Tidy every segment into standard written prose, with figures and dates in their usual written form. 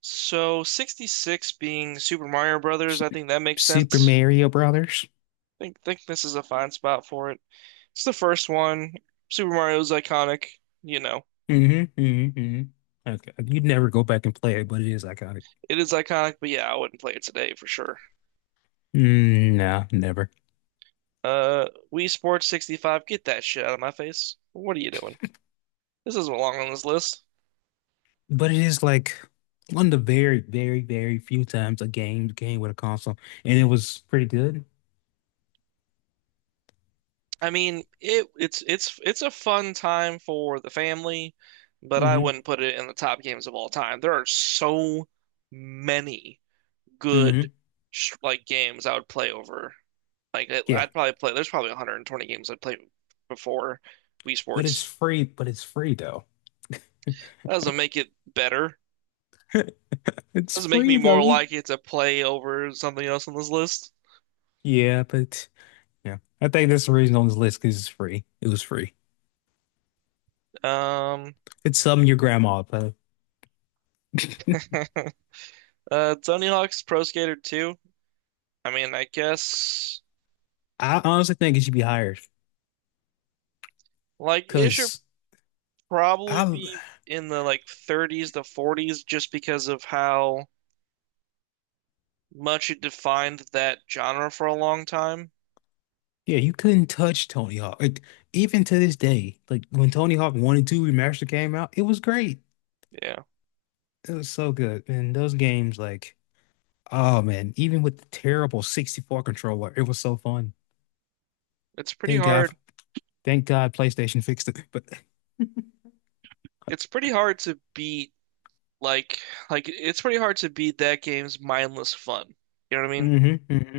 So 66 being Super Mario Brothers, Su- I think that makes Super sense. Mario Brothers. I think this is a fine spot for it. It's the first one. Super Mario is iconic, you know. Mm-hmm. Okay. You'd never go back and play it, but it is iconic. It is iconic, but yeah, I wouldn't play it today for sure. Mm, no, never. Uh, Wii Sports 65, get that shit out of my face. What are you doing? This doesn't belong on this list. But it is like one of the very, very, very few times a game came with a console, and it was pretty good. I mean, it it's a fun time for the family, but I Mm-hmm. wouldn't put it in the top games of all time. There are so many Mm-hmm. good like games I would play over. Like I- Yeah, I'd probably play. There's probably 120 games I'd play before Wii but it's Sports. free. But it's free though. That doesn't make it better. It's Doesn't make me free though. more likely to play over something else on this list. Yeah, but yeah, I think that's the reason on this list because it's free. It was free. Um, It's something your grandma. But Tony Hawk's Pro Skater 2. I mean, I guess I honestly think it should be higher like it should because I probably be in the like 30s to 40s just because of how much it defined that genre for a long time. Yeah, you couldn't touch Tony Hawk. Like, even to this day, like when Tony Hawk 1 and 2 Remastered came out, it was great. Yeah, It was so good. And those games, like, oh man, even with the terrible 64 controller, it was so fun. it's pretty Thank God, hard. thank God PlayStation fixed it. But It's pretty hard to beat like like it's pretty hard to beat that game's mindless fun. You know what I mean? hmm hmm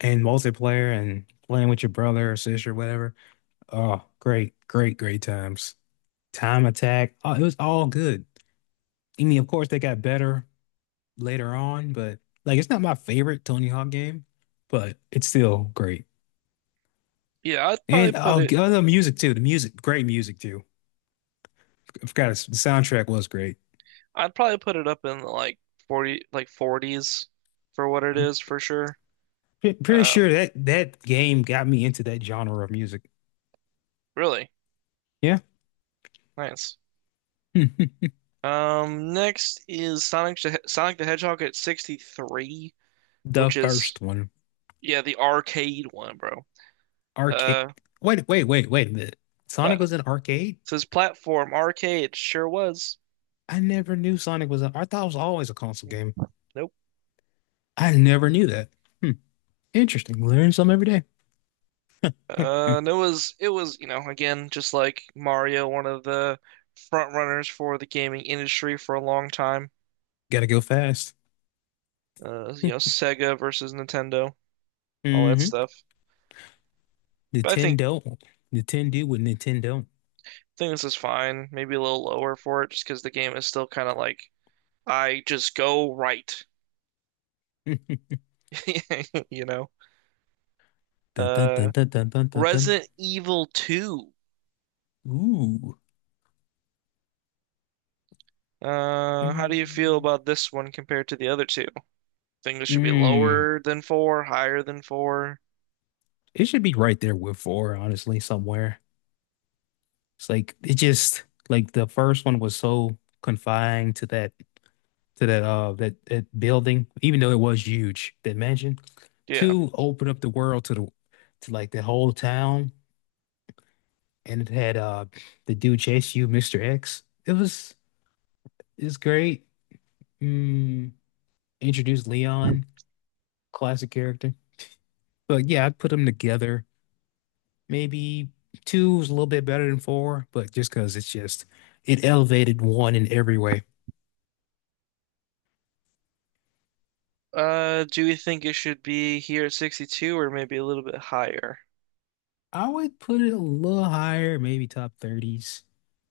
and multiplayer and playing with your brother or sister, whatever. Oh, great, great, great times. Time Attack. Oh, it was all good. I mean, of course, they got better later on, but like it's not my favorite Tony Hawk game, but it's still great. Yeah, I'd probably And put oh, it oh, music too. The music, great music too. I forgot the soundtrack was great. I'd probably put it up in the like 40 like 40s for what it I'm is for sure. Pretty Um sure that game got me into that genre of music. Really Yeah. nice. Hmm. Next is Sonic the Hedgehog at 63, The which is first one, yeah, the arcade one, bro. arcade. Uh Wait, wait, wait, wait a minute. pla Sonic was an arcade? Says platform arcade, sure was. I never knew Sonic was an. I thought it was always a console game. Nope. I never knew that. Hmm. Interesting. Learn something every day. And it was again just like Mario, one of the front runners for the gaming industry for a long time. Gotta go fast. You know Sega versus Nintendo, all that hmm stuff. But I think Nintendo. Nintendo with Nintendo. think this is fine. Maybe a little lower for it, just because the game is still kind of like I just go right. you know. Mm. Dun, dun, Uh, dun, dun, dun, dun, dun, dun. Resident Evil 2. Ooh. How do you feel Mm. about this one compared to the other two? Think this should be Mm. lower than four, higher than four? It should be right there with four, honestly, somewhere. It's like it just like the first one was so confined to that that building, even though it was huge, that mansion. Yeah. Two opened up the world to the to like the whole town, and it had the dude chase you, Mr. X. It's great. Mm, introduced Leon, classic character. But yeah, I'd put them together. Maybe two is a little bit better than four, but just because it's just it elevated one in every way. Do we think it should be here at 62 or maybe a little bit higher? I would put it a little higher, maybe top 30s,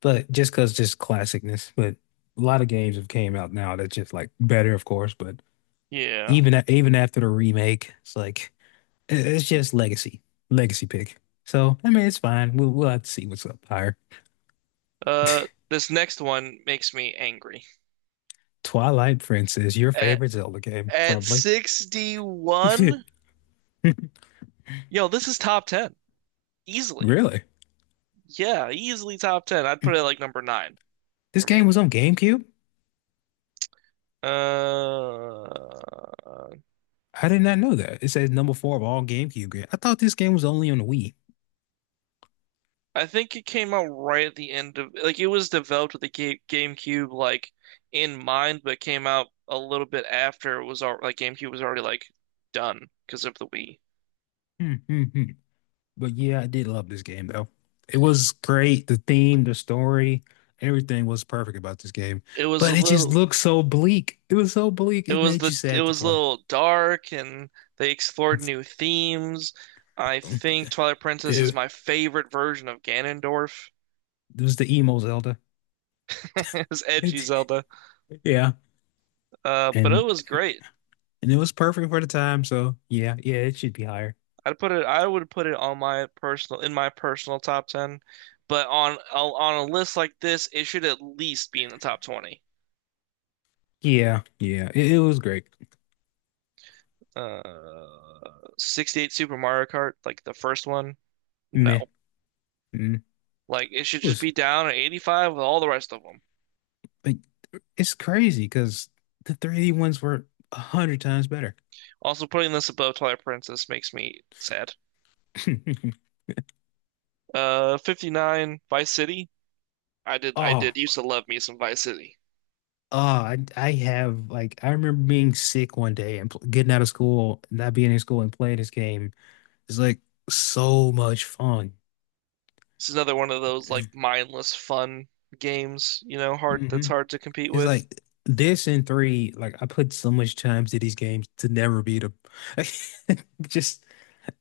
but just because just classicness. But a lot of games have came out now that's just like better, of course. But Yeah. even even after the remake, it's like it's just legacy, legacy pick. So I mean, it's fine. We'll have to see what's up higher. This next one makes me angry. Twilight Princess, your At favorite Zelda game, at probably. 61? Yo, this is top 10. Easily. Really? Yeah, easily top 10. I'd put it like number 9 This for game me. was on GameCube? Uh, I did not know that. It says number four of all GameCube games. I thought this game was only on the Wii. I think it came out right at the end of like it was developed with the GameCube like in mind, but came out a little bit after it was al like GameCube was already like done because of the Wii. Hmm, hmm, hmm. But yeah, I did love this game though. It was great. The theme, the story, everything was perfect about this game. It was a But it just little looked so bleak. It was so bleak. it It was made you the it sad to was a play. little dark and they explored new themes. I think Twilight Princess is Ew. my favorite version of Ganondorf. It was the emo Zelda. It's edgy Zelda. Yeah. But it And was great. and it was perfect for the time, so yeah, yeah, it should be higher. I would put it on my personal in my personal top 10, but on a list like this, it should at least be in the top 20. Yeah, yeah. It was great. Uh, 68 Super Mario Kart, like the first one, Meh. no. Mm. It Like it should just was be down at 85 with all the rest of them. like it's crazy because the 3D ones were a hundred times better. Also, putting this above Twilight Princess makes me sad. 59 Vice City. I did I Oh, did used to love me some Vice City. oh, I have like I remember being sick one day and getting out of school, not being in school and playing this game. It's like so much fun. This is another one of those like mindless fun games, you know, hard that's hmm hard to compete It's with. like this and three, like I put so much time to these games to never beat them. Just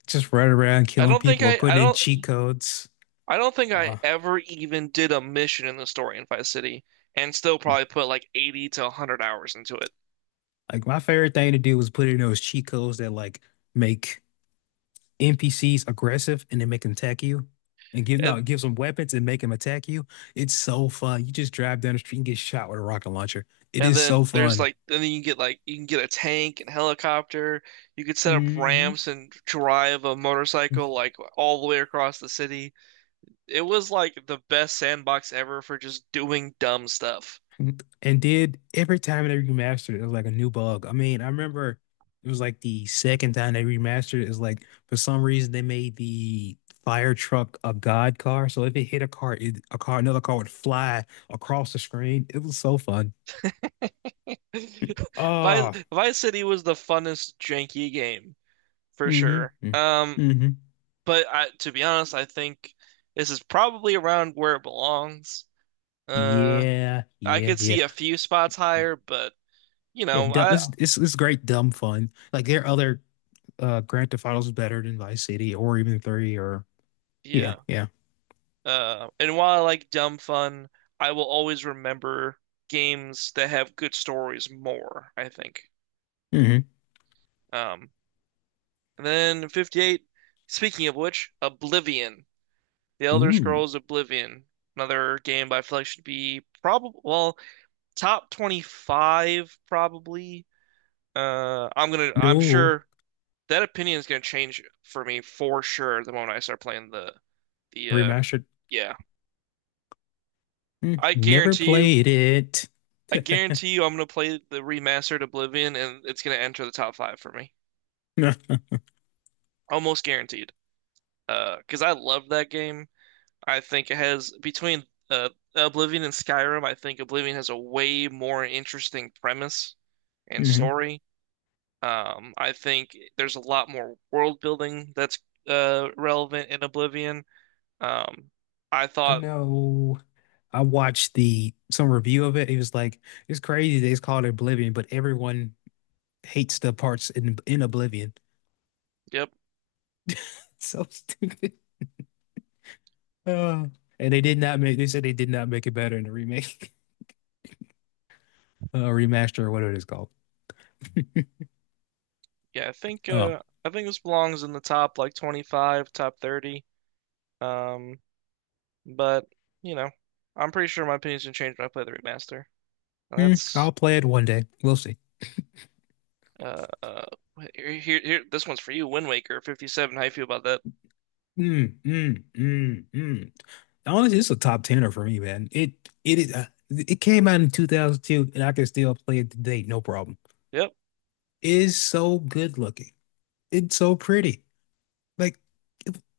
just running around I killing don't think people or putting in cheat codes. I don't think I Uh, ever even did a mission in the story in Vice City and still probably put like 80 to 100 hours into it. like my favorite thing to do was put in those cheat codes that like make NPCs aggressive and then make them attack you. And give no, And it gives them weapons and make them attack you. It's so fun. You just drive down the street and get shot with a rocket launcher. It and is so then there's fun. like and then you get like you can get a tank and helicopter. You could set up hmm ramps and drive a motorcycle like all the way across the city. It was like the best sandbox ever for just doing dumb stuff. And did every time they remastered it, it was like a new bug. I mean, I remember it was like the second time they remastered it, is like for some reason they made the fire truck a god car. So if it hit a car, a car, another car would fly across the screen. It was so fun. Vice Ah, Vice City was the funnest janky game for sure. mm-hmm. Mm-hmm. But I, to be honest, I think this is probably around where it belongs. Uh, Yeah, I yeah, could yeah. see a few spots higher, but you Yeah, know, dumb, I it's, it's it's great dumb fun. Like there are other Grand Theft Autos better than Vice City or even 3 or yeah, yeah. yeah. And while I like dumb fun, I will always remember games that have good stories more, I think. Mm-hmm. Um, and then 58, speaking of which, Oblivion. The Elder Ooh. Scrolls Oblivion. Another game I feel like should be probably, well, top 25 probably. I'm gonna. I'm No. sure that opinion is gonna change for me for sure the moment I start playing the. Remastered. Yeah, Mm, I never guarantee you. played it. I guarantee you, I'm gonna play the remastered Oblivion, and it's gonna enter the top five for me. No. Almost guaranteed. Because I love that game. I think it has between uh Oblivion and Skyrim. I think Oblivion has a way more interesting premise and Mhm. story. I think there's a lot more world building that's relevant in Oblivion. Um, I I thought, know. I watched the some review of it. It was like it's crazy they called it Oblivion, but everyone hates the parts in Oblivion. yep, It's so stupid. Uh, and they did not make. They said they did not make it better in the remake, remaster, or whatever it is called. yeah, I think Oh. uh I think this belongs in the top like 25, top 30. Um, but you know, I'm pretty sure my opinion's gonna change when I play the remaster. And Hmm, that's I'll play it one day. We'll see. uh, uh here, here here this one's for you, Wind Waker 57. How you feel about that? Mm, mm, mm, mm. Honestly, it's a top tenner for me, man. It is it came out in 2002, and I can still play it today, no problem. Yep. It is so good looking. It's so pretty. Like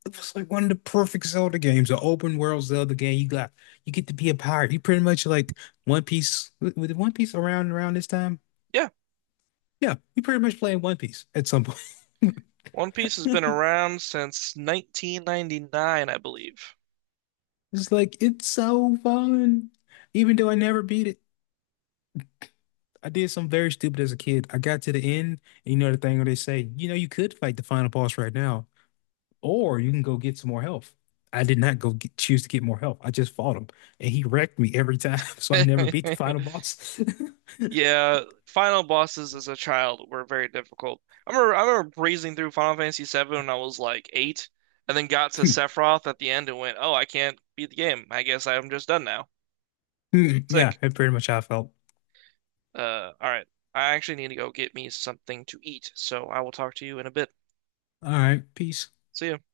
it was like one of the perfect Zelda games, an open world Zelda game. You get to be a pirate. You pretty much like One Piece with One Piece around this time. Yeah. Yeah, you pretty much playing One Piece at some point. One Piece has been around since 1999, I believe. It's like it's so fun, even though I never beat it. I did something very stupid as a kid. I got to the end, and you know the thing where they say, you know, you could fight the final boss right now, or you can go get some more health. I did not go get, choose to get more health. I just fought him, and he wrecked me every time, so I never beat the final boss. Yeah, final bosses as a child were very difficult. I remember breezing through Final Fantasy VII when I was like eight, and then got to Sephiroth at the end and went, "Oh, I can't beat the game. I guess I'm just done now." It's Yeah, like, that's pretty much how I felt. All right, I actually need to go get me something to eat, so I will talk to you in a bit. All right, peace. See ya.